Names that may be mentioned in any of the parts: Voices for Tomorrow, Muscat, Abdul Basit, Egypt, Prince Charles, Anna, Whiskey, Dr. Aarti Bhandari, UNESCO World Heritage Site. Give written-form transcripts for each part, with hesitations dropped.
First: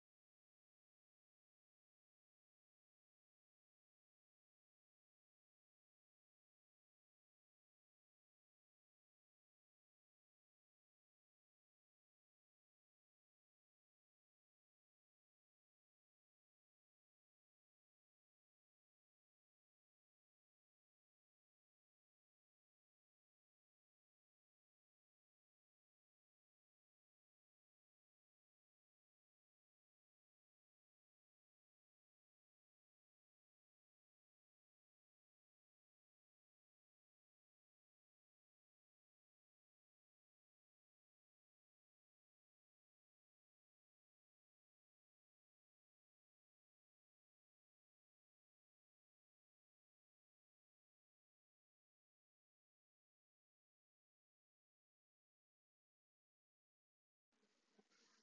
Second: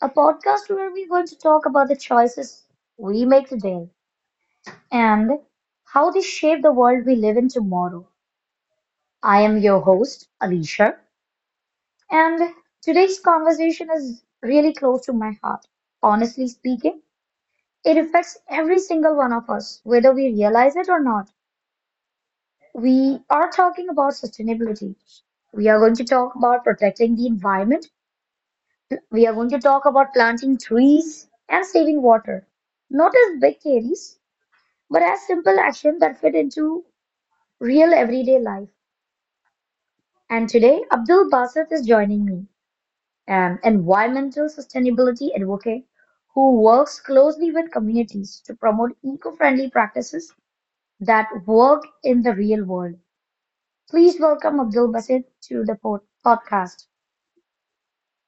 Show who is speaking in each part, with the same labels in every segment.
Speaker 1: a podcast where we're going to talk about the choices we make today and how they shape the world we live in tomorrow. I am your host, Alicia, and today's conversation is really close to my heart. Honestly speaking, it affects every single one of us, whether we realize it or not. We are talking about sustainability. We are going to talk about protecting the environment. We are going to talk about planting trees and saving water. Not as big theories, but as simple actions that fit into real everyday life. And today, Abdul Basit is joining me, an environmental sustainability advocate who works closely with communities to promote eco-friendly practices that work in the real world. Please welcome Abdul Basit to the podcast.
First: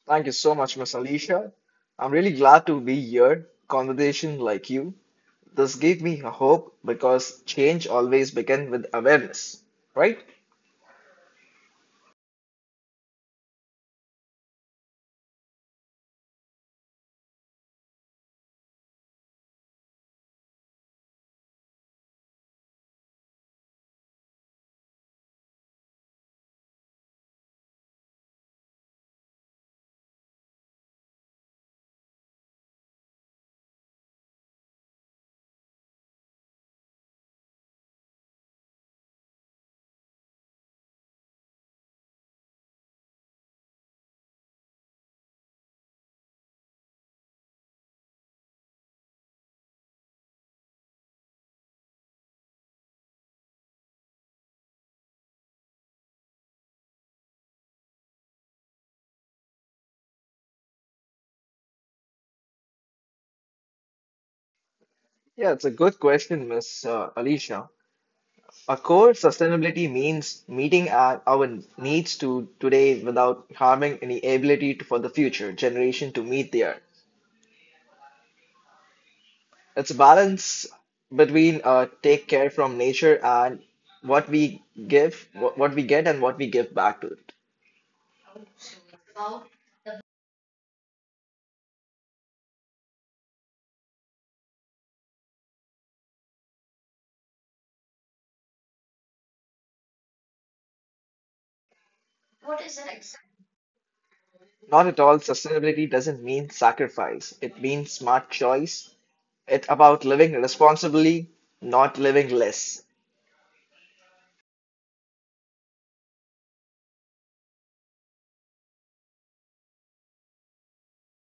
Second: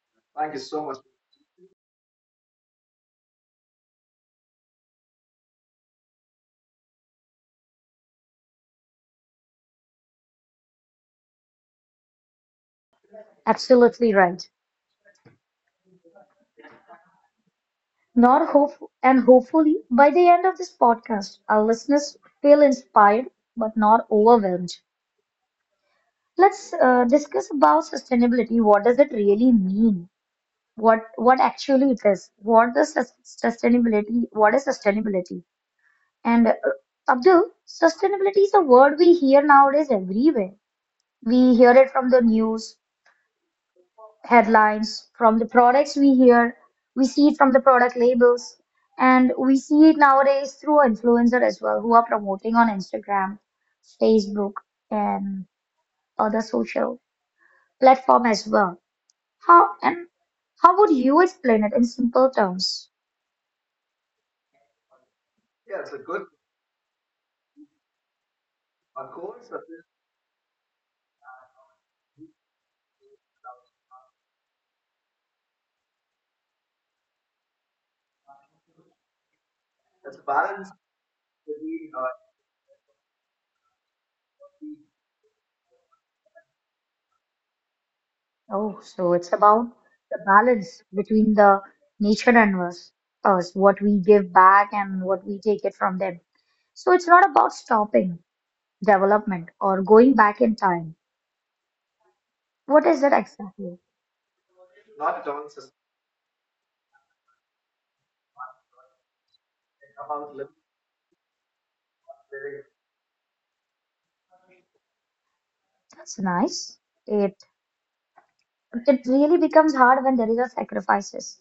Speaker 2: Thank you so much, Miss Alicia. I'm really glad to be here. Conversation like you. This gave me a hope because change always begins with awareness, right?
Speaker 1: Absolutely right. Not hope, and hopefully, by the end of this podcast, our listeners feel inspired but not overwhelmed. Let's discuss about sustainability. What does it really mean? What actually it is? What does sustainability? What is sustainability? And Abdul, sustainability is a word we hear nowadays everywhere. We hear it from the news, headlines, from the products we hear, we see it from the product labels, and we see it nowadays through influencer as well who are promoting on Instagram, Facebook, and other social platform as well. How and how would you explain it in simple terms?
Speaker 2: Yeah, it's a good question, Miss Alicia. Of course, sustainability means meeting our needs to today without harming any ability to, for the future generation to meet there. It's a balance between take care from nature and what we give, what we get, and what we give back to it.
Speaker 1: Oh, so it's about the balance between the nature and us, us, what we give back and what we take it from them. So it's not about stopping development or going back in time. What is that exactly?
Speaker 2: Not at all. Sustainability doesn't mean sacrifice. It means smart choice. It's about living responsibly, not living less.
Speaker 1: That's nice. It it really becomes hard when there is a sacrifices,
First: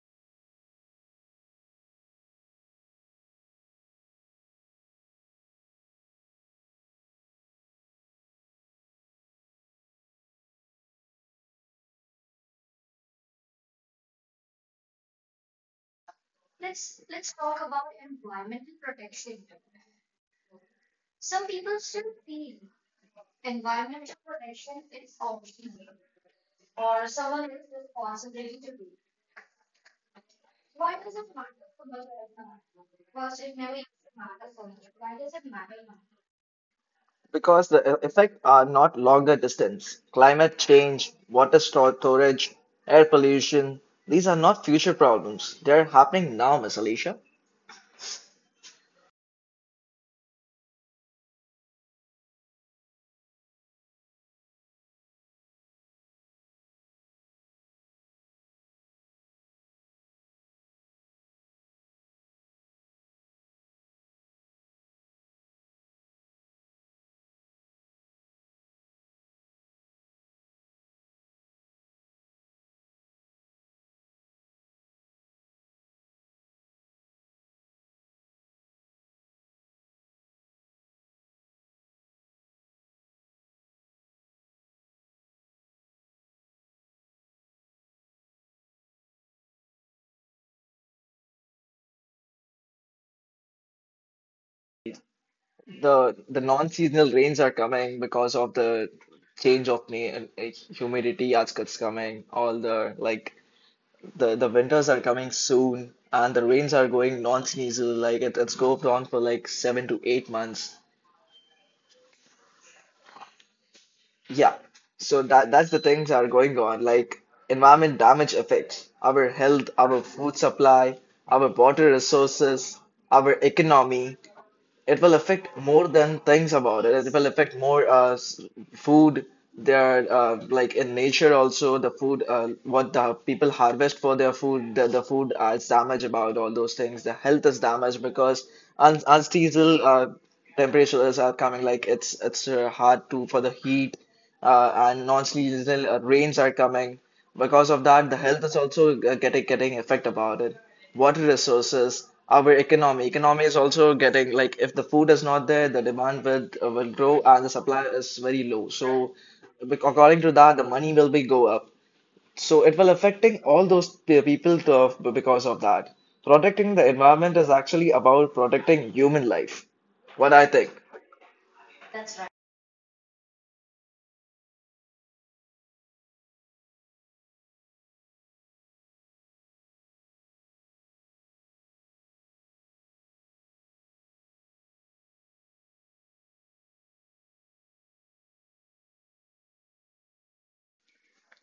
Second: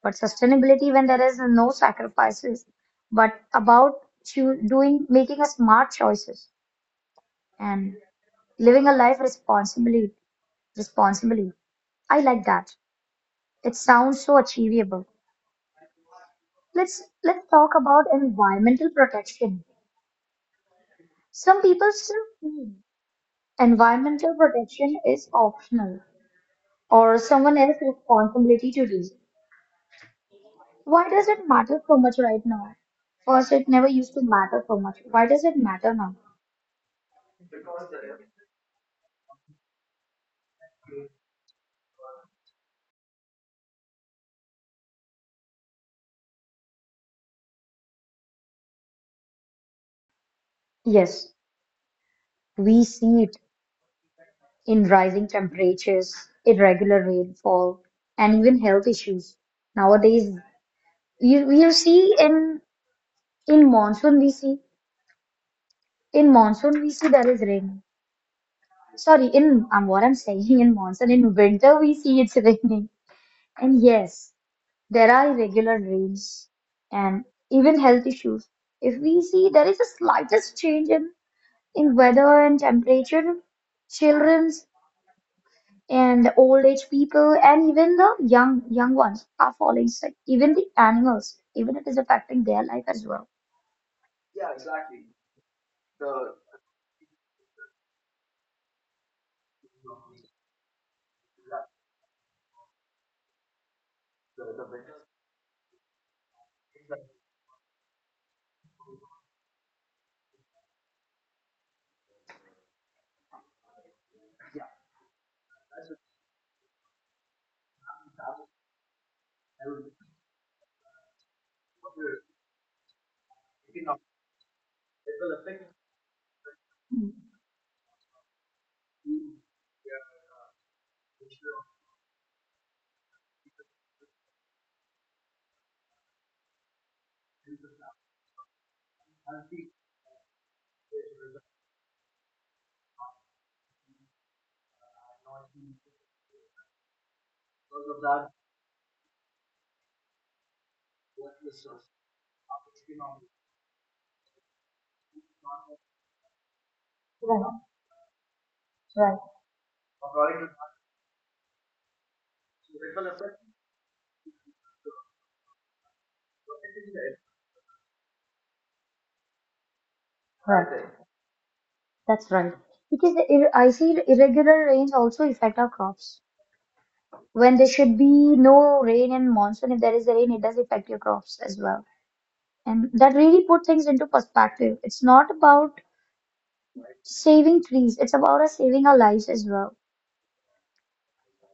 Speaker 1: but sustainability when there is no sacrifices, but about doing making a smart choices and living a life responsibly responsibly. I like that. It sounds so achievable. Let's talk about environmental protection. Some people still feel environmental protection is optional or someone else's responsibility to do. Why does it matter so much right now? First, it never used to matter so much. Why does it matter now?
Speaker 2: Because the effect are not longer distance. Climate change, storage, air pollution, these are not future problems. They're happening now, Miss Alicia.
Speaker 1: Yes, we see it in rising temperatures, irregular rainfall, and even health issues. Nowadays, we see in monsoon we see in monsoon we see there is rain. Sorry, in what I'm saying in monsoon in winter we see it's raining. And yes. There are irregular rains and even health issues. If we see there is a slightest change in weather and temperature, children's and old age people and even the young young ones are falling sick. Even the animals, even it is affecting their life as well.
Speaker 2: The non-seasonal rains are coming because of the change of humidity as it's coming, all the like The winters are coming soon, and the rains are going non-seasonal. Like it's going on for like 7 to 8 months. Yeah. So that's the things are going on. Like environment damage affects our health, our food supply, our water resources, our economy, it will affect more than things about it.
Speaker 1: Mm,
Speaker 2: It will affect more food. Their like in nature also the food what the people harvest for their food the food is damaged about all those things. The health is damaged because un unseasonal temperatures are coming like it's hard to for the heat and non-seasonal rains are coming. Because of that, the health is also getting effect about it water resources, our economy. Economy is also getting like if the food is not there, the demand will grow and the
Speaker 1: right,
Speaker 2: supply is very low. So
Speaker 1: right.
Speaker 2: according to that, the money will be go up. So it will affecting all those people because of that. Protecting the environment is actually about protecting human life. What I think.
Speaker 1: That's I see the irregular rains also affect our crops. When there should be no rain in monsoon, if there is rain, it does affect your crops as well. And that really put things into perspective. It's not about saving trees, it's about us saving our lives as well.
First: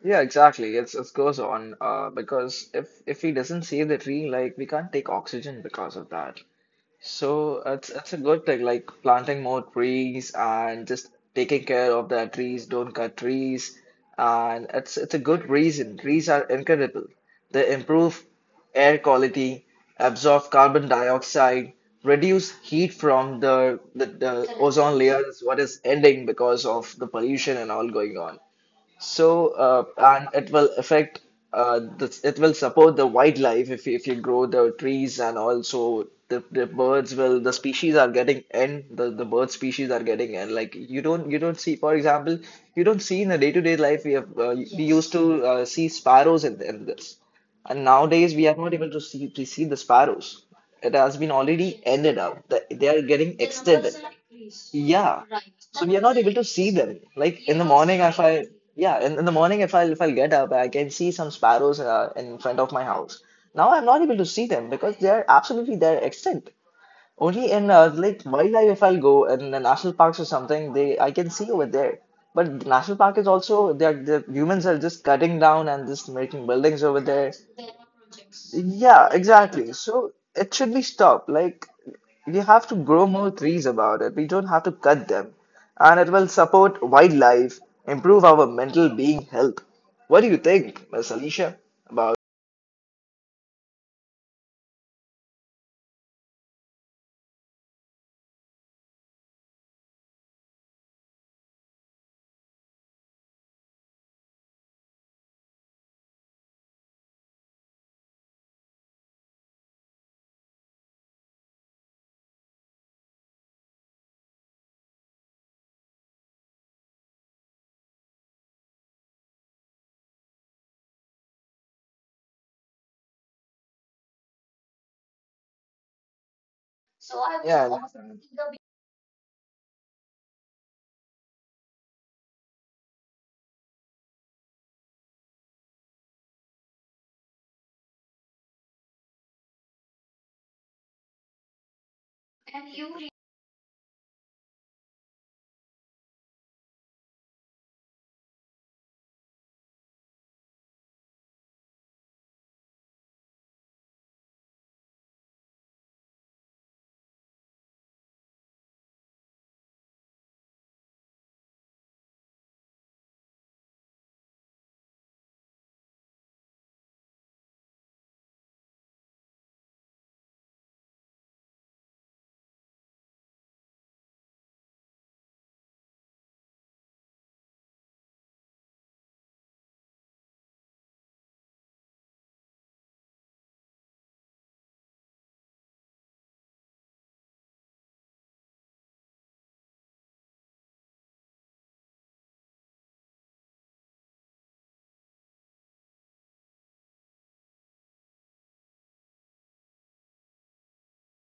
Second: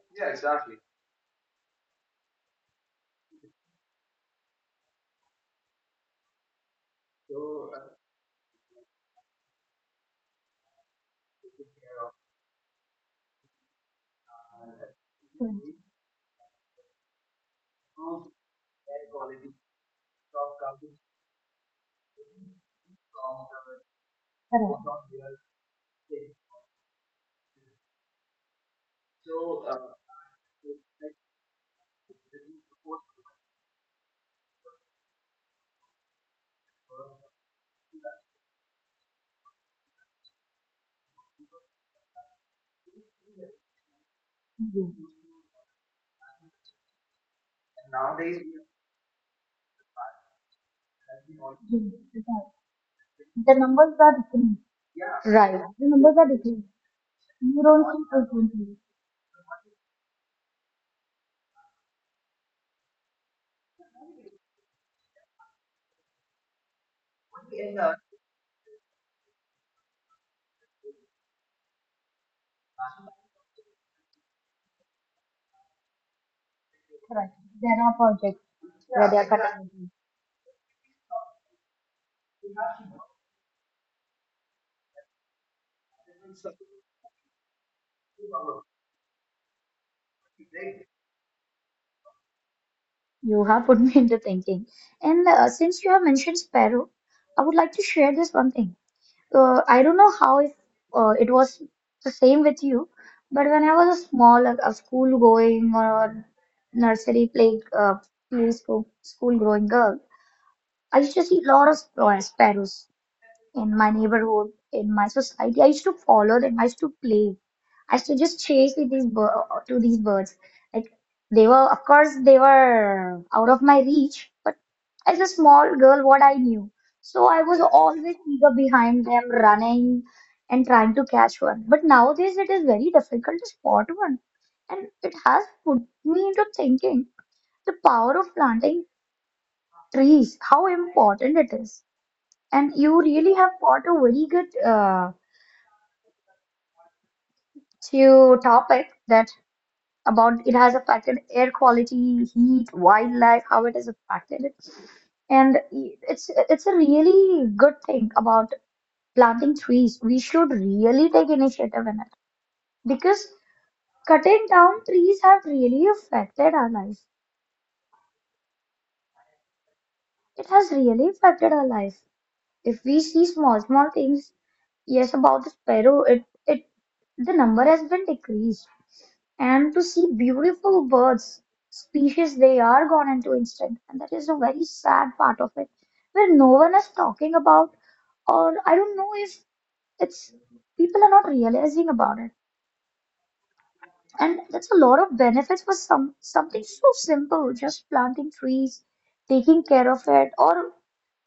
Speaker 2: Yeah, exactly. It's it goes on because if we doesn't save the tree, like we can't take oxygen because of that. So it's a good thing, like planting more trees and just taking care of the trees, don't cut trees, and it's a good reason. Trees are incredible. They improve air quality, absorb carbon dioxide, reduce heat from the ozone layer is
Speaker 1: Right.
Speaker 2: what is ending because of the pollution and all going on. So, and it will affect it will support the wildlife if if you grow the trees and also the birds will the species are getting end the bird species are getting end like you don't see for example you don't see in the day-to-day life we have we used to see sparrows in this and nowadays we are not able to see the sparrows it has been already ended
Speaker 1: The
Speaker 2: up. They are getting extended.
Speaker 1: numbers are different.
Speaker 2: Yeah.
Speaker 1: Right.
Speaker 2: So
Speaker 1: The
Speaker 2: we are not
Speaker 1: numbers
Speaker 2: able
Speaker 1: are
Speaker 2: to see
Speaker 1: different.
Speaker 2: them. Like in the
Speaker 1: You don't
Speaker 2: morning,
Speaker 1: see
Speaker 2: if I
Speaker 1: frequently.
Speaker 2: yeah, in the morning if I get up, I can see some sparrows in front of my house. Now I'm not able to see them because they are absolutely they're extinct. Only in like wildlife, if I'll go in the national parks or something, they I can see over there. But the national park is also they are, the humans are just cutting down and just making buildings over there.
Speaker 1: Correct. There are projects
Speaker 2: Yeah,
Speaker 1: where they are
Speaker 2: exactly.
Speaker 1: cutting.
Speaker 2: So it should be stopped. Like we have to grow more trees about it. We don't have to cut them, and it will support wildlife, improve our mental being health. What do you think, Miss Alicia, about?
Speaker 1: You have put me into thinking. And since you have mentioned sparrow, I would like to share this one thing. I don't know how it, it was the same with you, but when I was a small, like a school going or nursery play, play school, school growing girl, I used to see a lot of sparrows in my neighborhood, in my society. I used to follow them. I used to play. I used to just chase with these to these birds. Like they were, of course, they were out of my reach. But as a small girl, what I knew, so I
Speaker 2: Yeah,
Speaker 1: was always eager behind them, running and trying to catch one. But nowadays, it is very difficult to spot one, and it has put me into thinking the power of planting trees, how important it is. And you really have brought a very good to topic that about it has affected air quality, heat, wildlife, how it has affected it. And it's a really good thing about planting trees. We should really take initiative in it because cutting down trees have really affected our life. It has really affected our life. If we see small small things. Yes, about the sparrow, it the number has been decreased. And to see beautiful birds, species they are gone into instinct, and that is a very sad part of it, where no one is talking about, or I don't know if it's people are not realizing about it. And that's a lot of benefits for some something so simple, just planting trees, taking care of it, or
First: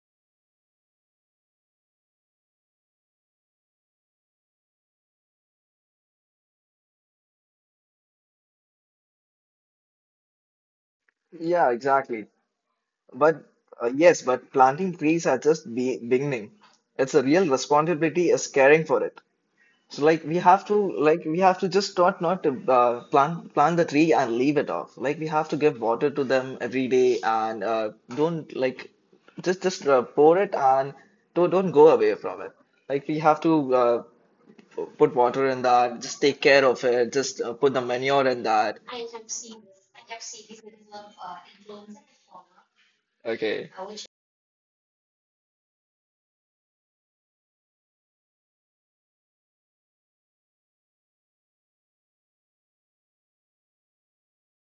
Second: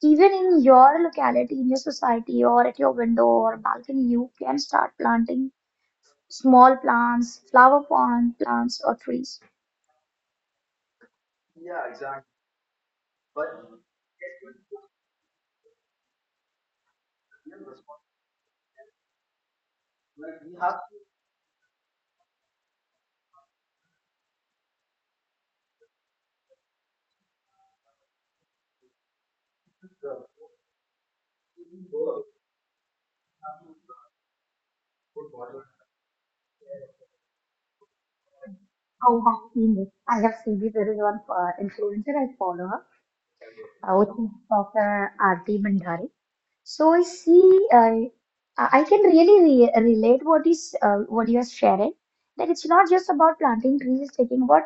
Speaker 1: even in your locality, in your society, or at your window or balcony, you can start planting small plants, flower pond plants or trees.
Speaker 2: yeah, exactly. But yes, but planting trees are just be beginning. It's a real responsibility is caring for it. So like we have to like we have to just not to plant the tree and leave it off. Like we have to give water to them every day and don't like just pour it and don't go away from it. Like we have to put water in that. Just take care of it. Just put the manure in that.
Speaker 1: Oh, I have seen this. I have seen this. There is one influencer I follow her,
Speaker 2: Okay.
Speaker 1: which is Dr. Aarti Bhandari. So I see, I can really re relate what is what you are sharing. That it's not just about planting trees, it's taking what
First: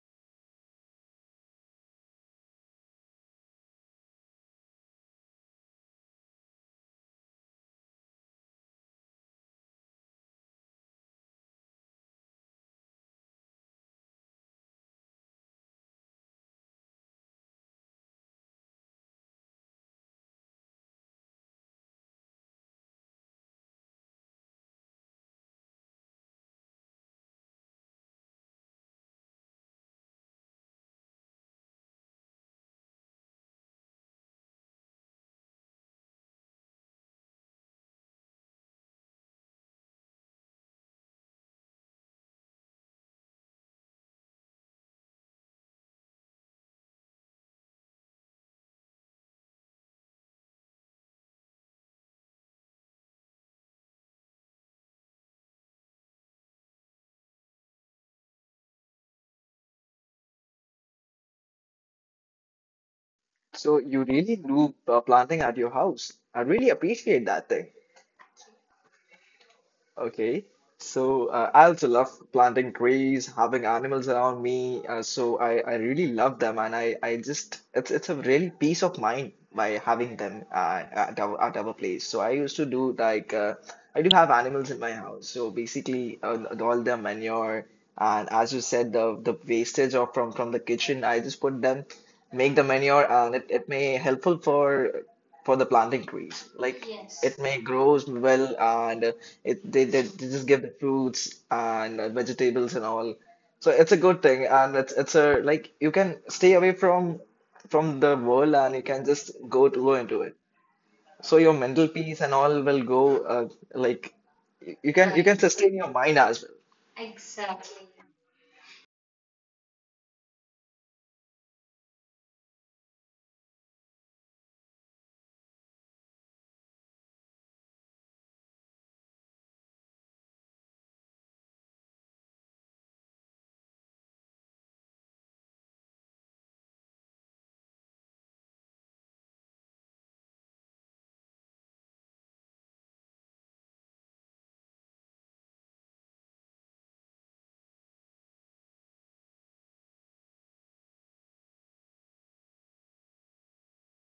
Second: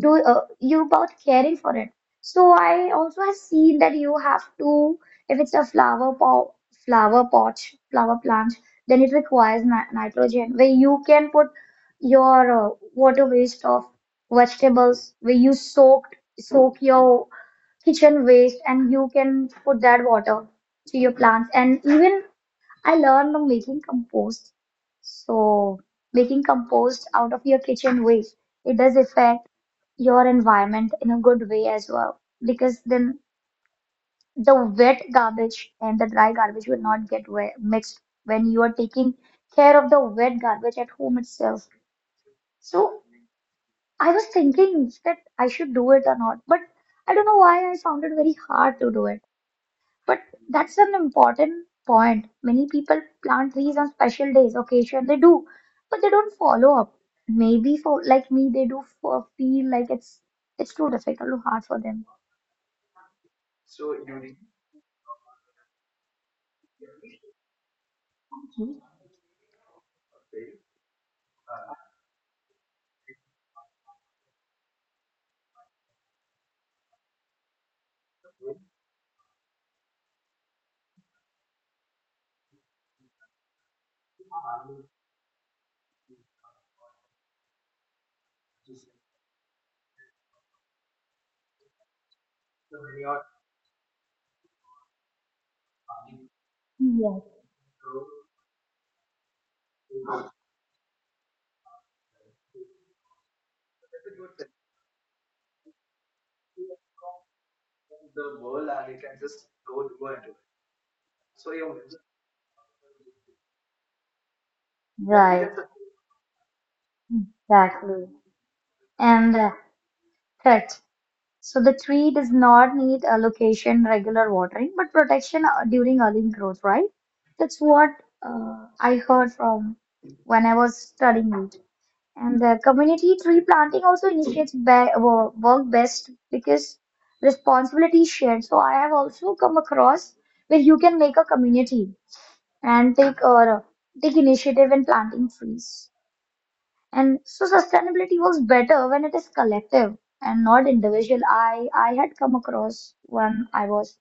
Speaker 1: do you about caring for it. So I also have seen that you have to, if it's a flower pot, flower pot, flower plant, then it requires ni nitrogen where you can put your water waste of vegetables where you soak your kitchen waste and you can put that water to your plants. And even I learned on making compost. So making compost out of your kitchen waste, it does affect your environment in a good way as well, because then the wet garbage and the dry garbage will not get mixed when you are taking care of the wet garbage at home itself. So I was thinking that I should do it or not, but I don't know why I found it very hard to do it. But that's an important point. Many people plant trees on special days, occasion they do, but they don't follow up. Maybe for like me, they do for feel like it's too difficult too hard for them.
Speaker 2: So you really do planting at your house. I really appreciate that thing. Okay. So I also love planting trees, having animals around me. So I really love them, and I just it's a really peace of mind by having them at our place. So I used to do like I do have animals in my house. So basically, all the manure and as you said, the wastage of from the kitchen, I just put them make the manure and it may helpful for the planting trees. Like Yes,
Speaker 1: Yes,
Speaker 2: it may grows well and it they just give the fruits and vegetables and all. So it's a good thing and it's a like you can stay away from the world and you can just go into it. So your mental peace and all will go uh, like you can you Right, can sustain your mind as well.
Speaker 1: exactly. And threats. So the tree does not need a location, regular watering, but protection during early growth, right? That's what I heard from when I was studying. And the community tree planting also initiates work best because responsibility is shared. So I have also come across where you can make a community and take or take initiative in planting trees. And so sustainability works better when it is collective and not individual. I had come across when I was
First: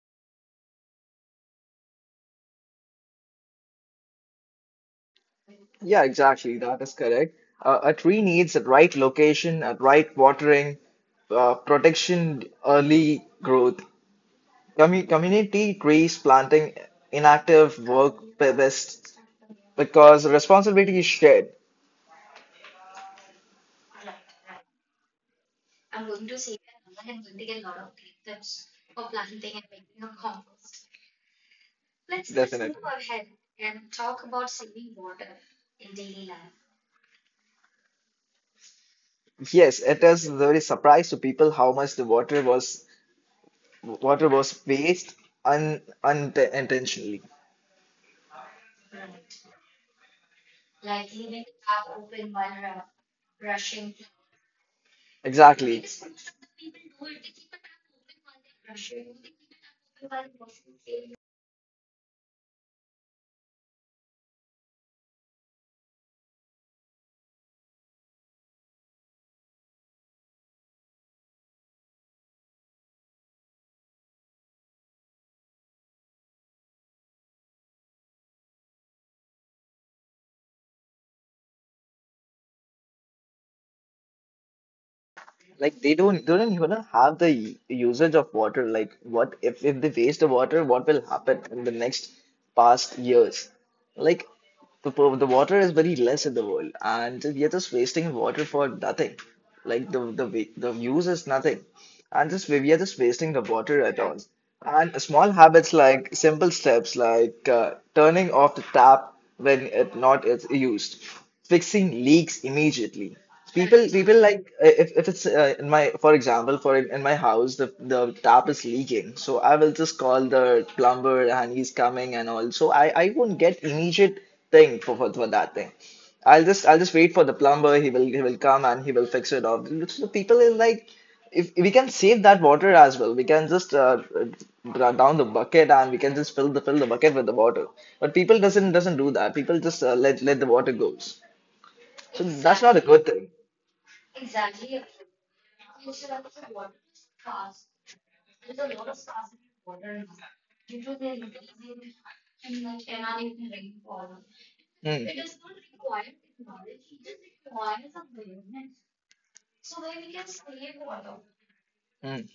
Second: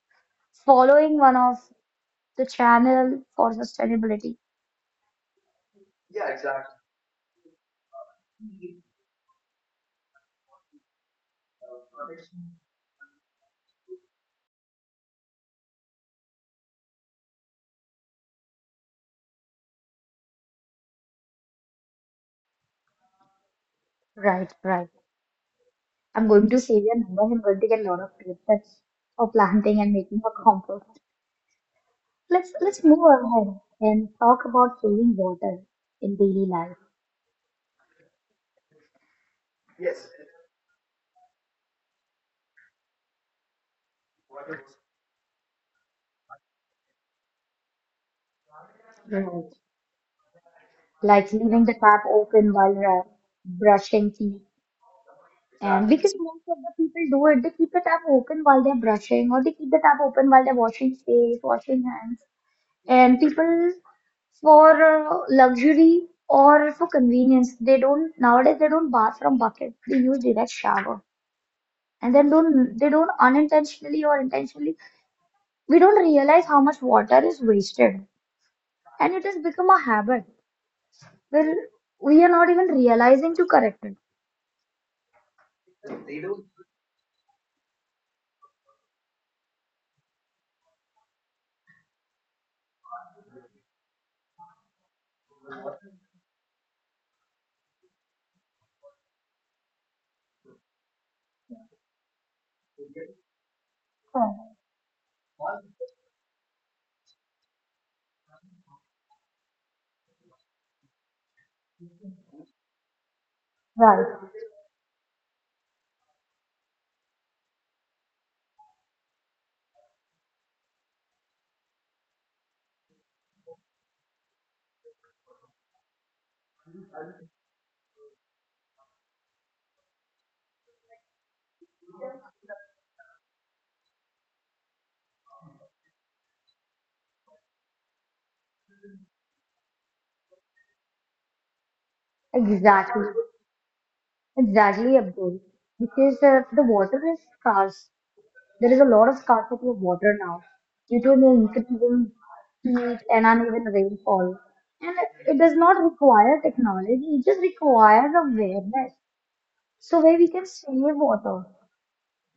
Speaker 1: following one of the channel for sustainability.
Speaker 2: Yeah, exactly. That is correct. A tree needs the right location, a right watering, protection, early growth. Community trees planting inactive work best because responsibility is shared,
Speaker 1: Right, right. I'm going to save your number. I'm going to get a lot of tips for planting and making a compost. Let's
Speaker 2: definitely.
Speaker 1: move ahead and talk about saving water in daily life.
Speaker 2: Yes, it is very surprise to people how much the water was waste unintentionally.
Speaker 1: Right. Like leaving the tap open while brushing teeth. And
Speaker 2: Exactly.
Speaker 1: exactly, because most of the people do it, they keep the tap open while they're brushing, or they keep the tap open while they're washing face, washing hands. And people for luxury or for convenience, they don't nowadays they don't bath from bucket. They use direct shower and then don't they don't unintentionally or intentionally we don't realize how much water is wasted, and it has become a habit where we are not even realizing to correct it.
Speaker 2: Like they don't even have the usage of water. Like what if they waste the water, what will happen in the next past years? Like the water is very less in the world, and we are just wasting water for nothing. Like the the use is nothing, and just we are just wasting the water at all. And small habits like simple steps like turning off the tap when it not is used, fixing leaks immediately. People
Speaker 1: Right,
Speaker 2: like if it's in my, for example, for in my house, the tap is leaking, so I will just call the plumber and he's coming and all. So I won't get immediate thing for for that thing. I'll just wait for the plumber. He will come and he will fix it off. So people is like, if we can save that water as well, we can just down the bucket and we can just fill the bucket with the water. But people doesn't do that. People just let the water goes. So that's not a
Speaker 1: exactly,
Speaker 2: good thing.
Speaker 1: exactly Abdul, because the water is scarce, there is a lot of scarcity of water now due to the increasing heat and uneven rainfall, and
Speaker 2: Mm,
Speaker 1: it does not require technology, it just requires awareness. So where we can save water,
Speaker 2: mm.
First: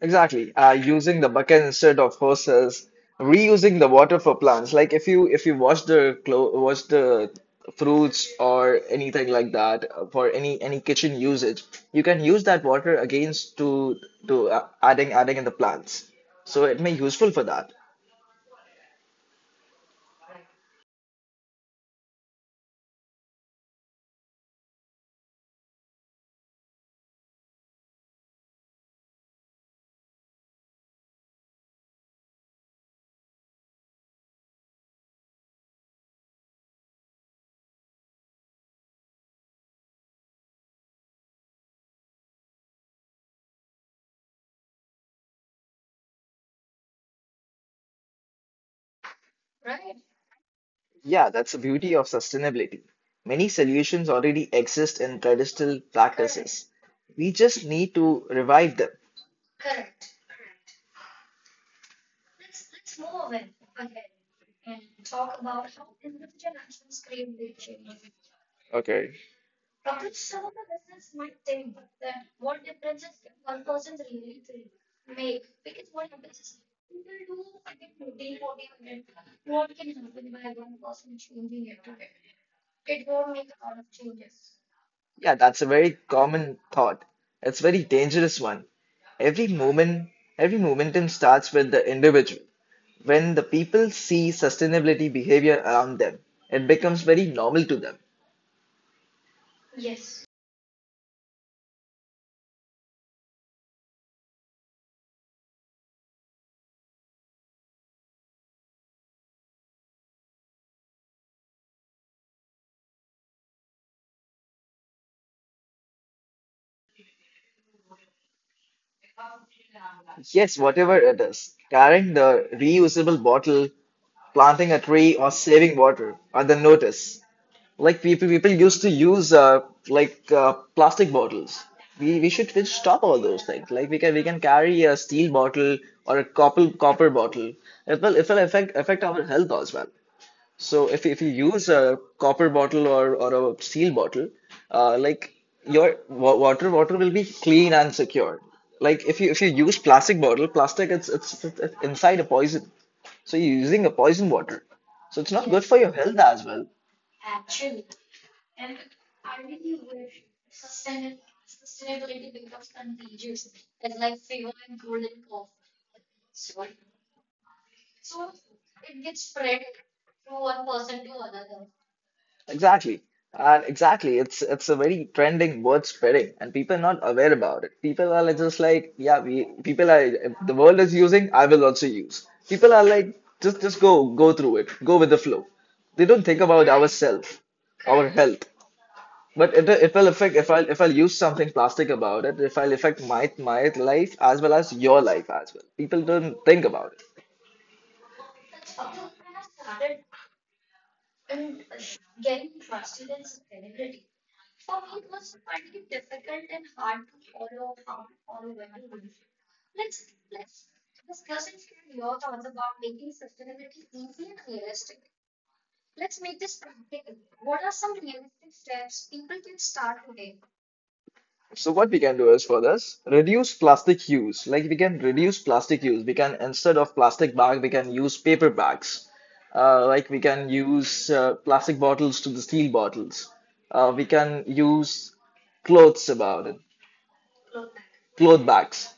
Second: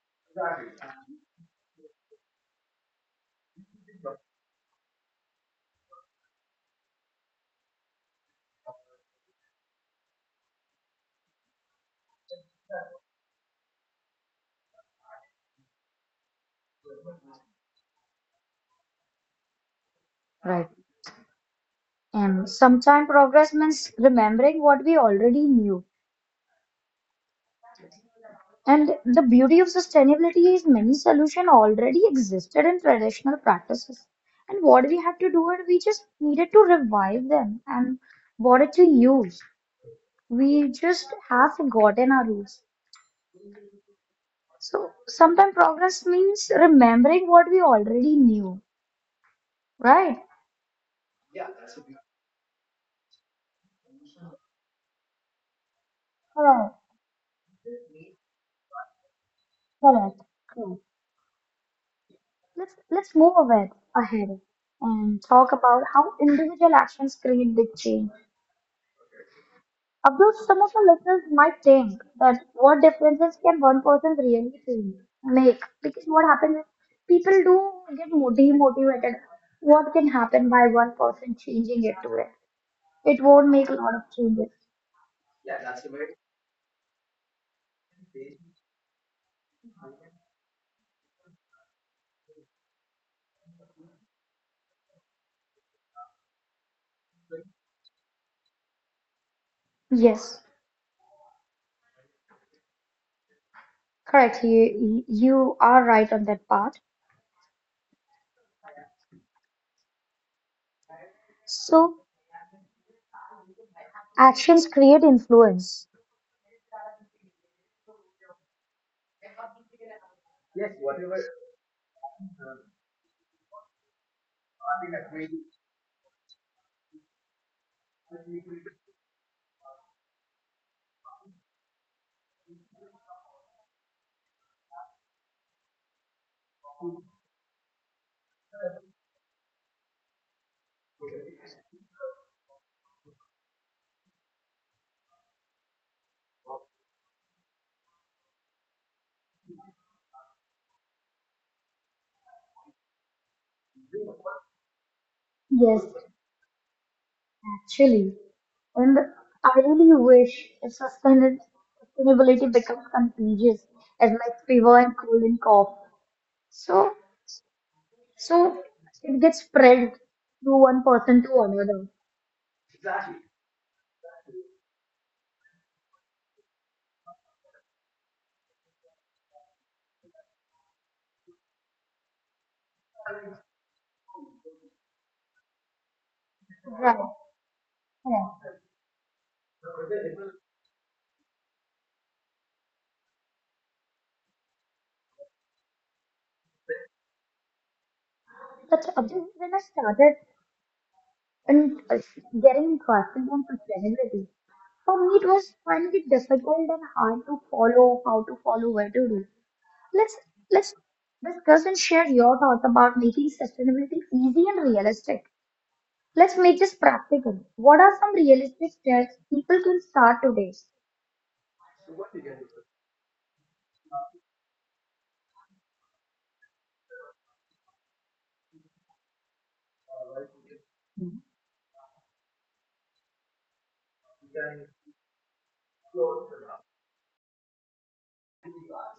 Speaker 2: Exactly. Using the bucket instead of hoses, reusing the water for plants. Like if you wash the fruits or anything like that for any kitchen usage, you can use that water against to adding in the plants. So it may useful for that.
Speaker 1: right. And sometimes progress means remembering what we already knew. And the beauty of sustainability is many solutions already existed in traditional practices. And what we have to do is we just needed to revive them and what to use. We just have forgotten our roots. So sometimes progress means remembering what we already knew, right?
Speaker 2: Yeah, that's the beauty of sustainability. Many solutions already exist in traditional practices.
Speaker 1: Correct,
Speaker 2: We just need to revive them.
Speaker 1: correct. Let's move ahead ahead and talk about how individual actions create big change.
Speaker 2: Okay.
Speaker 1: Abdul, some of the listeners might think that what differences can one person really feel, make? Because what happens is people do get demotivated. What can happen by one person changing it to it? It won't make a lot of changes.
Speaker 2: Yeah, that's a very common thought. It's a very dangerous one. Every movement, every momentum starts with the individual. When the people see sustainability behavior around them, it becomes very normal to them.
Speaker 1: Yes, correct. You are right on that part. So, actions create influence.
Speaker 2: Yes, whatever it is, carrying the reusable bottle, planting a tree, or saving water are the notice. Like people used to use like plastic bottles. We should stop all those things. Like we can carry a steel bottle or a copper bottle. It will affect our health as well. So if you use a copper bottle or a steel bottle, like your wa water water will be clean and secure. Like if you use plastic bottle, plastic it's inside a poison. So you're using a poison water. So it's not good for
Speaker 1: Yes.
Speaker 2: your health as well.
Speaker 1: Actually, and I really wish if sustainability becomes contagious as like fever and cold and cough. So, so it gets spread to one person to another.
Speaker 2: Exactly. And exactly, it's a very trending word spreading, and people are not aware about it. People are just like, yeah, we people are if the world is using, I will also use. People are like, just go through it, go with the flow. They don't think about Right,
Speaker 1: Right.
Speaker 2: ourselves, our health.
Speaker 1: Yeah.
Speaker 2: But it will affect if I if I'll use something plastic about it, if I'll affect my life as well as your life as well. People don't think about it.
Speaker 1: That's this is when I started and getting interested in sustainability. For me, it was finally difficult and hard to follow how to follow where to do. Let's let's discuss and share your thoughts about making sustainability easy and realistic. Let's make this practical. What are some realistic steps people can start today?
Speaker 2: So what we can do is for this, reduce plastic use. Like we can reduce plastic use. We can instead of plastic bag, we can use paper bags. Like we can use plastic bottles to the steel bottles. We can use clothes about it, cloth bags.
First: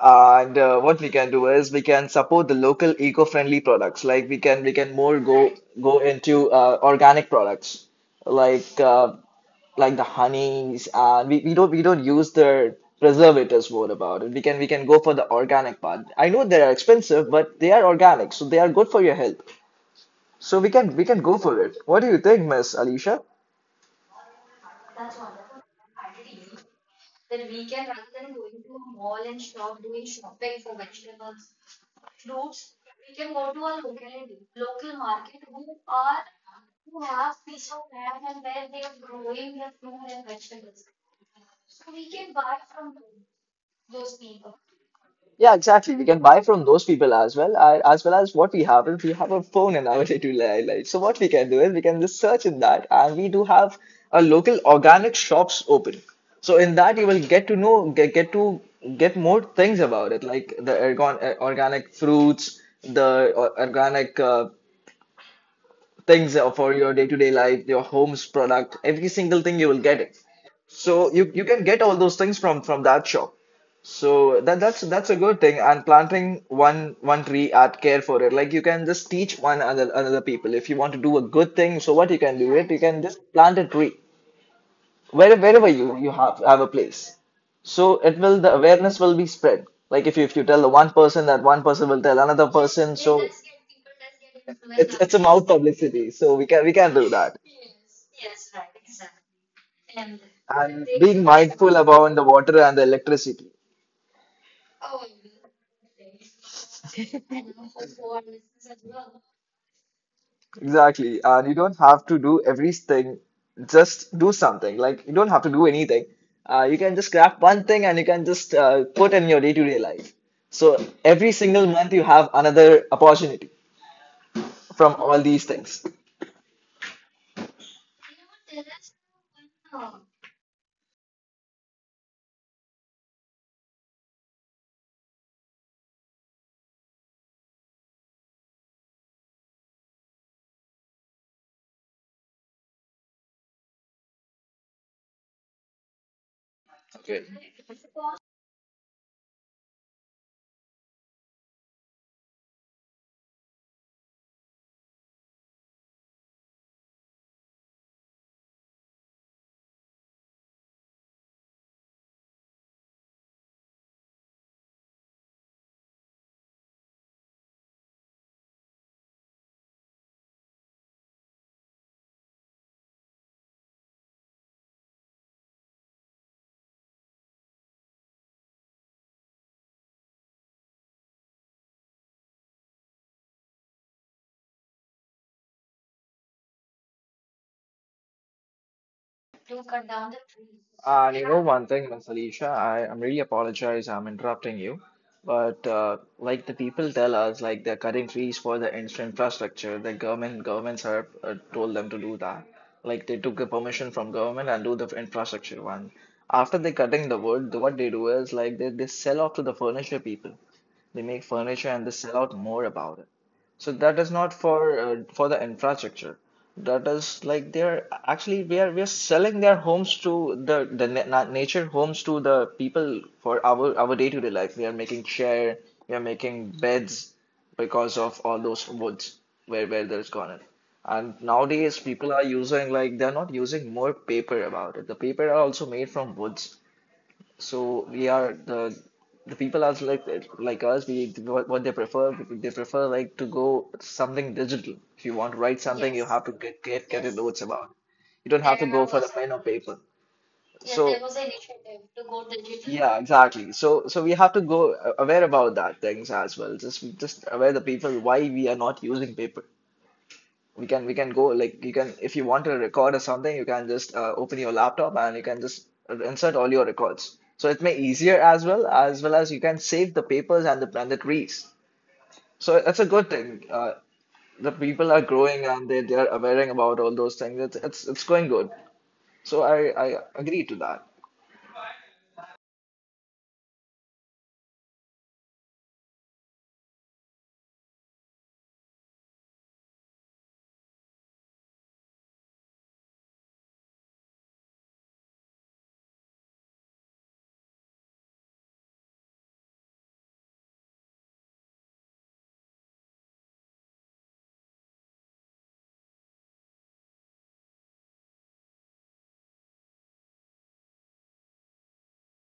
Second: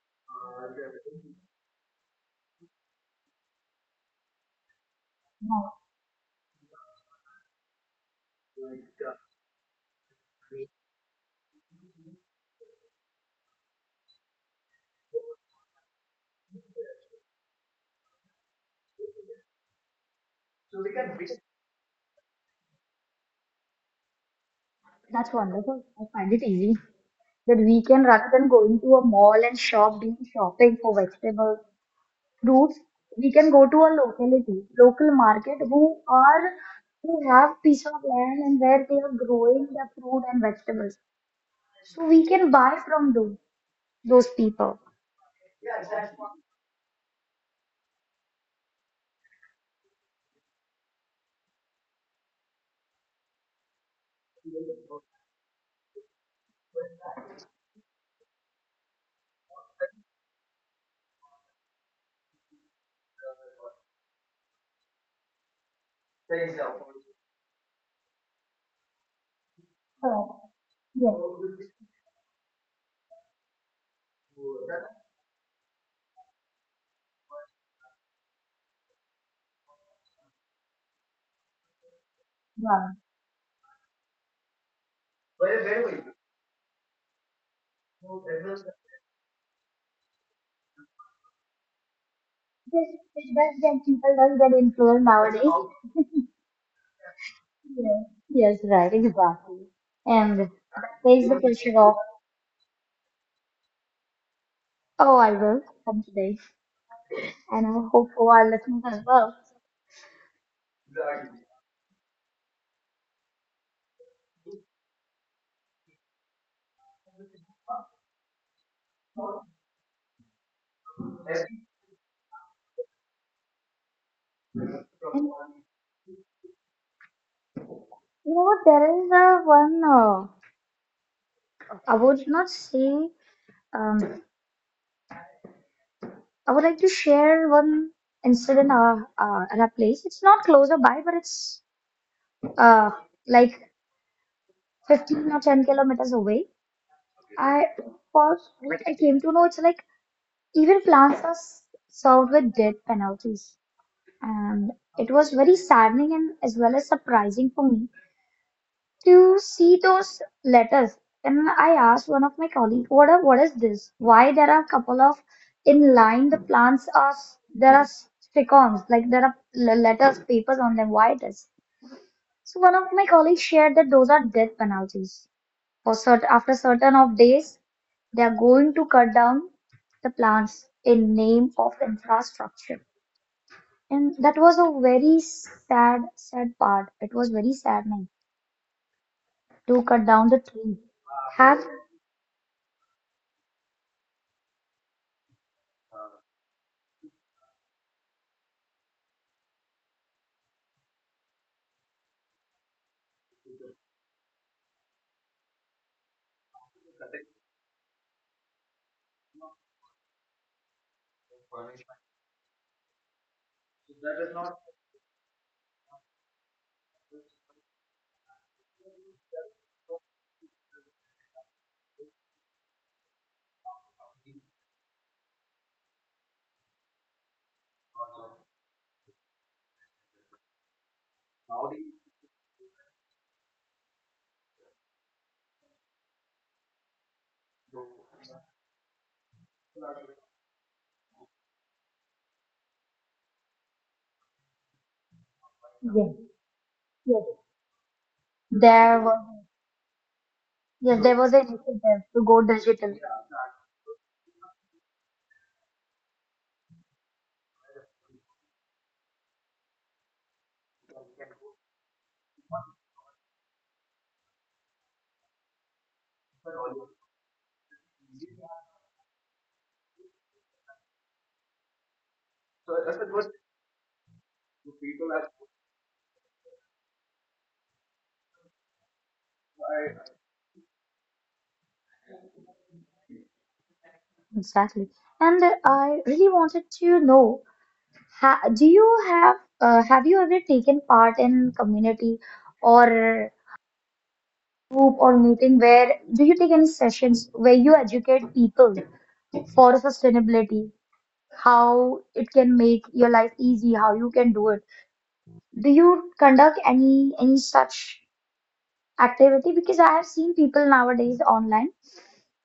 Speaker 2: And what we can do is we can support the local eco-friendly products. Like we can more go into organic products like uh, like the honeys, and we don't use the preservatives more about it. We can go for the organic part. I know they are expensive, but they are organic, so they are good for your health. So we can go for it. What do you think, Miss Alicia?
Speaker 1: That's wonderful. I find it easy that we can, rather than going to a mall and shop doing shopping for vegetables, fruits, we can go to a locality, local market who are who have piece of land and where they are growing the fruit and vegetables. So we can buy from those people.
Speaker 2: Yeah, exactly. We can buy from those people as well. I, as well as what we have is we have a phone in our day-to-day life. So what we can do is we can just search in that, and we do have a local organic shops open. So in that you will get to know get to get more things about it, like the organic fruits, the organic things for your day-to-day life, your home's product, every single thing you will get it. So
Speaker 1: So,
Speaker 2: you can get all those things from that shop. So that's a good thing. And planting one tree at care for it. Like you can just teach one other another people. If you want to do a good thing, so what you can do it, you
Speaker 1: yeah.
Speaker 2: can just plant a tree wherever you have a place. So it will the awareness will be spread. Like if you tell the one person, that one person will tell another
Speaker 1: This
Speaker 2: person. So
Speaker 1: which does get people does get
Speaker 2: it's
Speaker 1: influenced
Speaker 2: it's a
Speaker 1: now.
Speaker 2: mouth publicity. So we can do that,
Speaker 1: Yes, yes, right, exactly. And that
Speaker 2: and being
Speaker 1: takes the pressure
Speaker 2: mindful
Speaker 1: off.
Speaker 2: about the water and the electricity.
Speaker 1: Oh, I will come today, and I hope for our listeners as well.
Speaker 2: Exactly. And you don't have to do everything, just do something. Like, you don't have to do anything. You can just grab one thing and you can just put in your day-to-day life. So every single month, you have another opportunity from all these things.
Speaker 1: You know what? There is one. I would not say. Um, I would like to share one incident at a place. It's not closer by, but it's uh like 15 or 10 kilometers away. I first, like, I came to know it's like even plants are served with death penalties. And it was very saddening and as well as surprising for me to see those letters. And I asked one of my colleagues, what, are, what is this? Why there are a couple of in line the plants are there are stick-ons, like there are letters papers on them, why this?" So one of my colleagues shared that those are death penalties for certain, after certain of days they are going to cut down the plants in name of infrastructure. And that was a very sad, sad part. It was very saddening to cut down the tree.
Speaker 2: And you know
Speaker 1: Have
Speaker 2: one thing, Miss Alicia, I'm really apologize I'm interrupting you, but like the people tell us, like they're cutting trees for the infrastructure. The governments have told them to do that. Like they took the permission from government and do the infrastructure one. After they cutting the wood, the- what they do is like they sell off to the furniture people, they make furniture and they sell out more about it. So that is not for for the infrastructure. That is like they're actually we are selling their homes to the na nature homes to the people for our day-to-day life. We are making chair, we are making beds because of all those woods where there's gone in. And nowadays people are using like they're not using more paper about it. The paper are also made from woods. So we are the people are like us. We what they prefer. They prefer like to go something digital. If you want to write something, you
Speaker 1: yes,
Speaker 2: have to get the
Speaker 1: yes.
Speaker 2: notes about. You don't have to go for
Speaker 1: There
Speaker 2: the pen or
Speaker 1: was
Speaker 2: paper. So
Speaker 1: yes, there was an initiative to go digital
Speaker 2: yeah, exactly. So so we have to go aware about that things as well. Just aware the people why we are not using paper. We can go like, you can if you want to record or something you can just open your laptop and you can just insert all your records, so it may easier as well, as well as you can save the papers and the trees. So it's a good thing. The people are growing and they're aware about all those things. It's going good. So I agree to that.
Speaker 1: exactly. And I really wanted to know, ha, do you have you ever taken part in community or group or meeting where do you take any sessions where you educate people for sustainability, how it can make your life easy, how you can do it? Do you conduct any such activity? Because I have seen people nowadays online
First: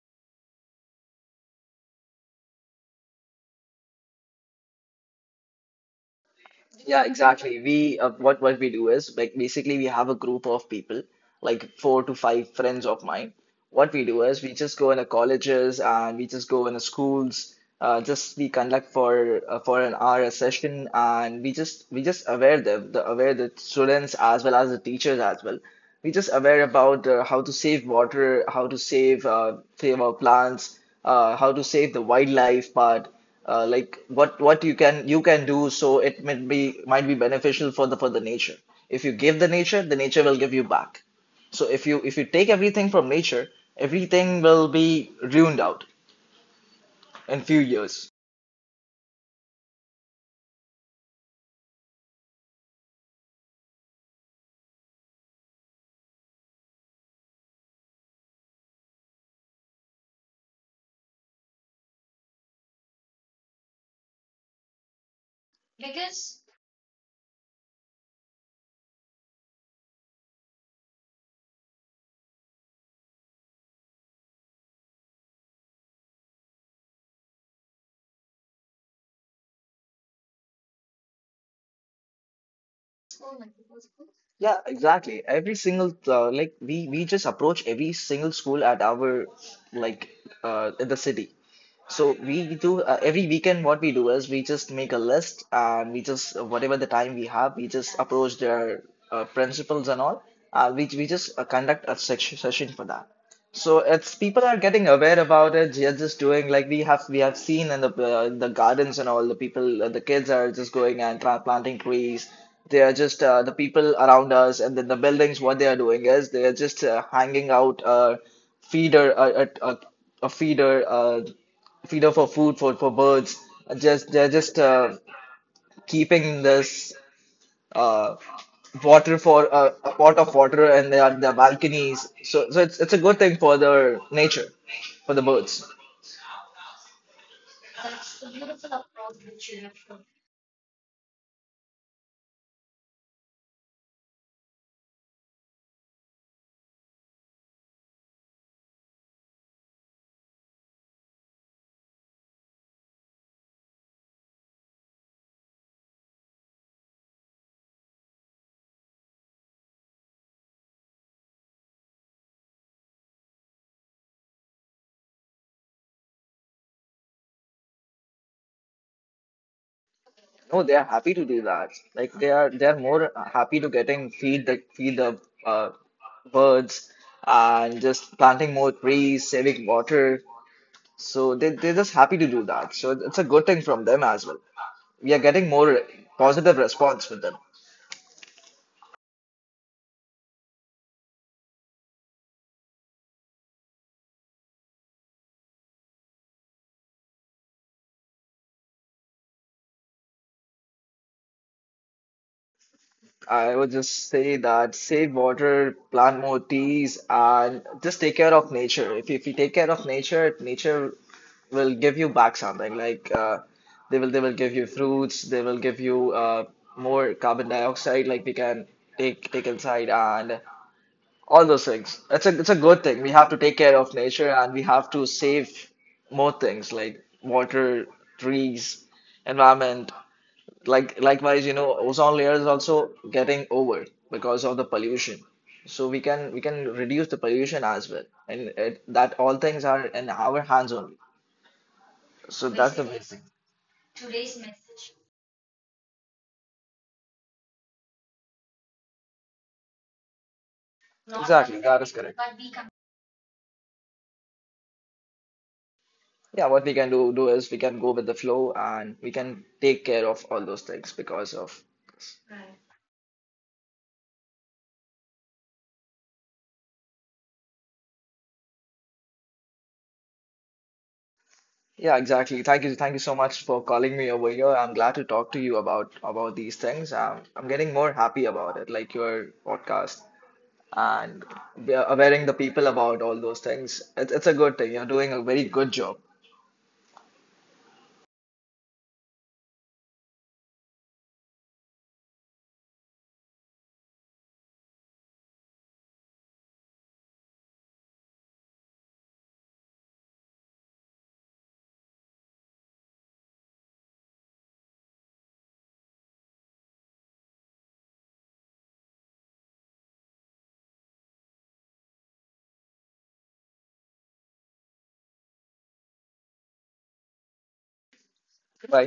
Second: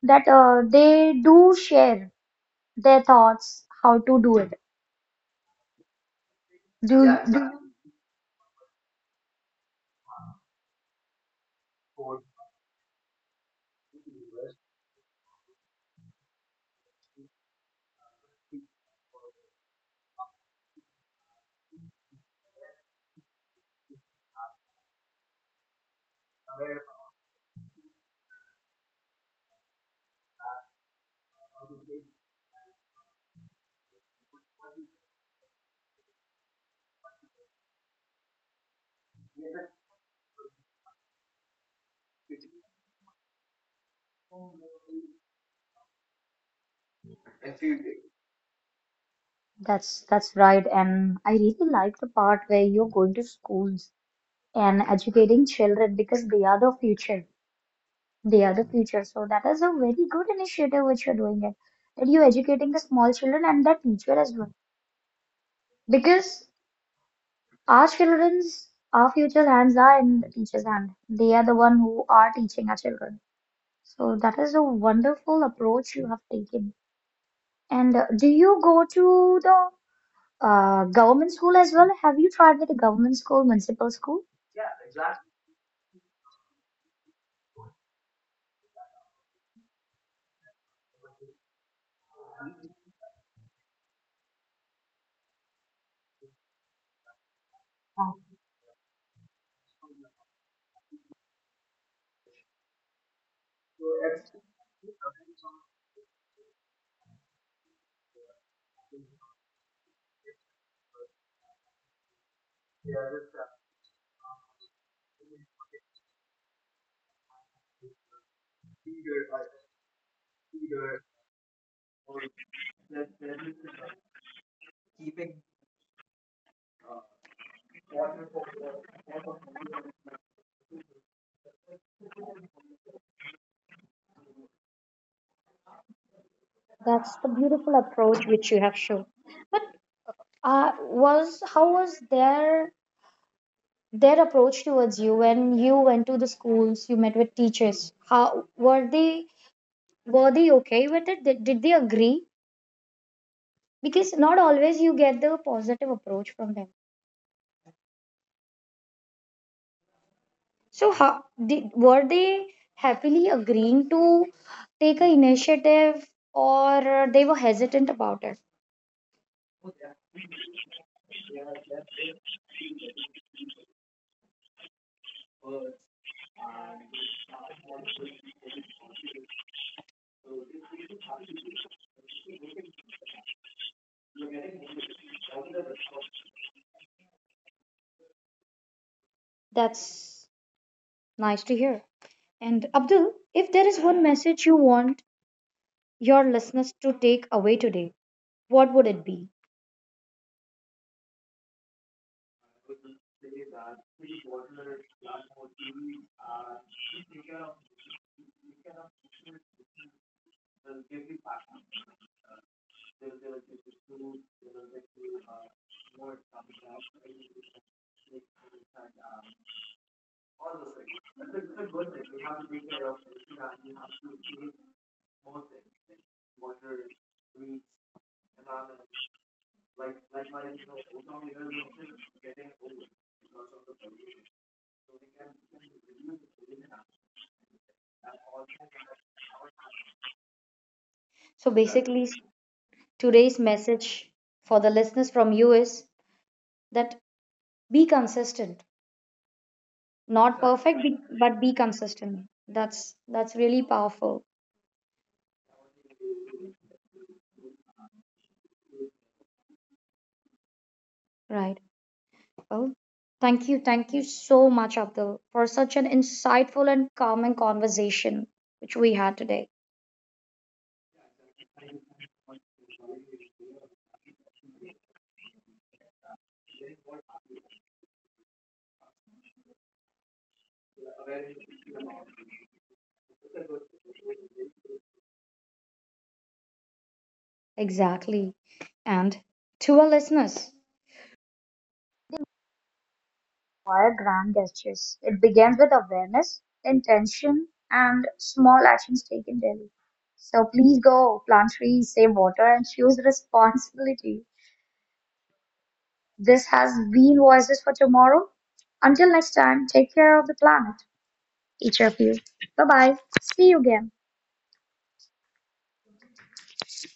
Speaker 1: that they do share their thoughts how to do it.
Speaker 2: Yeah,
Speaker 1: Do, yeah, do
Speaker 2: exactly. we What we do is like basically we have a group of people, like four to five friends of mine. What we do is we just go into colleges and we just go into schools. Just we conduct for an hour a session, and we just aware the aware the students as well as the teachers as well. We just aware about how to save water, how to save save our plants, how to save the wildlife part. Like what you can do, so it might be beneficial for the nature. If you give the nature will give you back. So if you take everything from nature, everything will be ruined out in few years.
Speaker 1: that's right. And I really like the part where you're going to schools and educating children because they are the future. They are the future. So that is a very good initiative which you're doing it. That you're educating the small children and the teacher as well. Because. Our children's, our future hands are in the teacher's hand. They are the one who are teaching our children. So that is a wonderful approach you have taken. And do you go to the government school as well? Have you tried with the government school, municipal school?
Speaker 2: Yeah, exactly. Every single like we just approach every single school at our like in the city. So we do every weekend. What we do is we just make a list and we just whatever the time we have, we just approach their principals and all. We just conduct a section session for that. So it's people are getting aware about it. They're just doing like we have seen in the gardens, and all the people the kids are just going and tra planting trees. They are just the people around us and then the buildings. What they are doing is they are just hanging out a feeder a, a, a a feeder feeder for food for birds. Just they're just keeping this uh, water for a pot of water, and they are their balconies. So it's a good thing for the nature, for the birds.
Speaker 1: That's the beautiful approach which you have shown. Was how was their approach towards you when you went to the schools? You met with teachers. How were they? Were they okay with it? Did they agree? Because not always you get the positive approach from them, so how did were they happily agreeing to take a initiative or they were hesitant about it?
Speaker 2: No, they are happy to do that. Like they are more happy to getting feed the uh, birds and just planting more trees, saving water. So they're just happy to do that. So it's a good thing from them as well. We are getting more positive response with them.
Speaker 1: That's nice to hear. And Abdul, if there is one message you want your listeners to take away today, what would it be?
Speaker 2: I would just say that save water, plant more trees, and just take care of nature. If you take care of nature, nature will give you back something. Like they will give you fruits, they will give you more carbon dioxide. Like we can take inside and all those things. It's a good thing. We have to take care of nature and we have to save more things like water, trees, environment. Like likewise, you know, ozone layer is also getting over because of the pollution. So we can reduce the pollution as well, and that all things are in our hands only.
Speaker 1: So
Speaker 2: So that's the main
Speaker 1: basically,
Speaker 2: thing.
Speaker 1: today's message for the listeners from you is that be consistent, not
Speaker 2: Exactly,
Speaker 1: perfect,
Speaker 2: that is correct.
Speaker 1: but be consistent. that's that's really powerful.
Speaker 2: Yeah, what we can do is we can go with the flow and we can take care of all those things because of
Speaker 1: Right. Well, thank you. Thank you so much, Abdul, for such an insightful and calming conversation which we had today.
Speaker 2: yeah, exactly. Thank you, so much for calling me over here. I'm glad to talk to you about these things. I'm getting more happy about it, like your podcast, and we are awareing the people about all those things. It's a good thing. You're doing a very good job.
Speaker 1: Exactly. And to our listeners, require grand gestures. It begins with awareness, intention, and small actions taken daily. So please go plant trees, save water, and choose responsibility. This has been Voices for Tomorrow. Until next time, take care of the planet, each of you. Bye bye. See you again.
Speaker 2: Bye.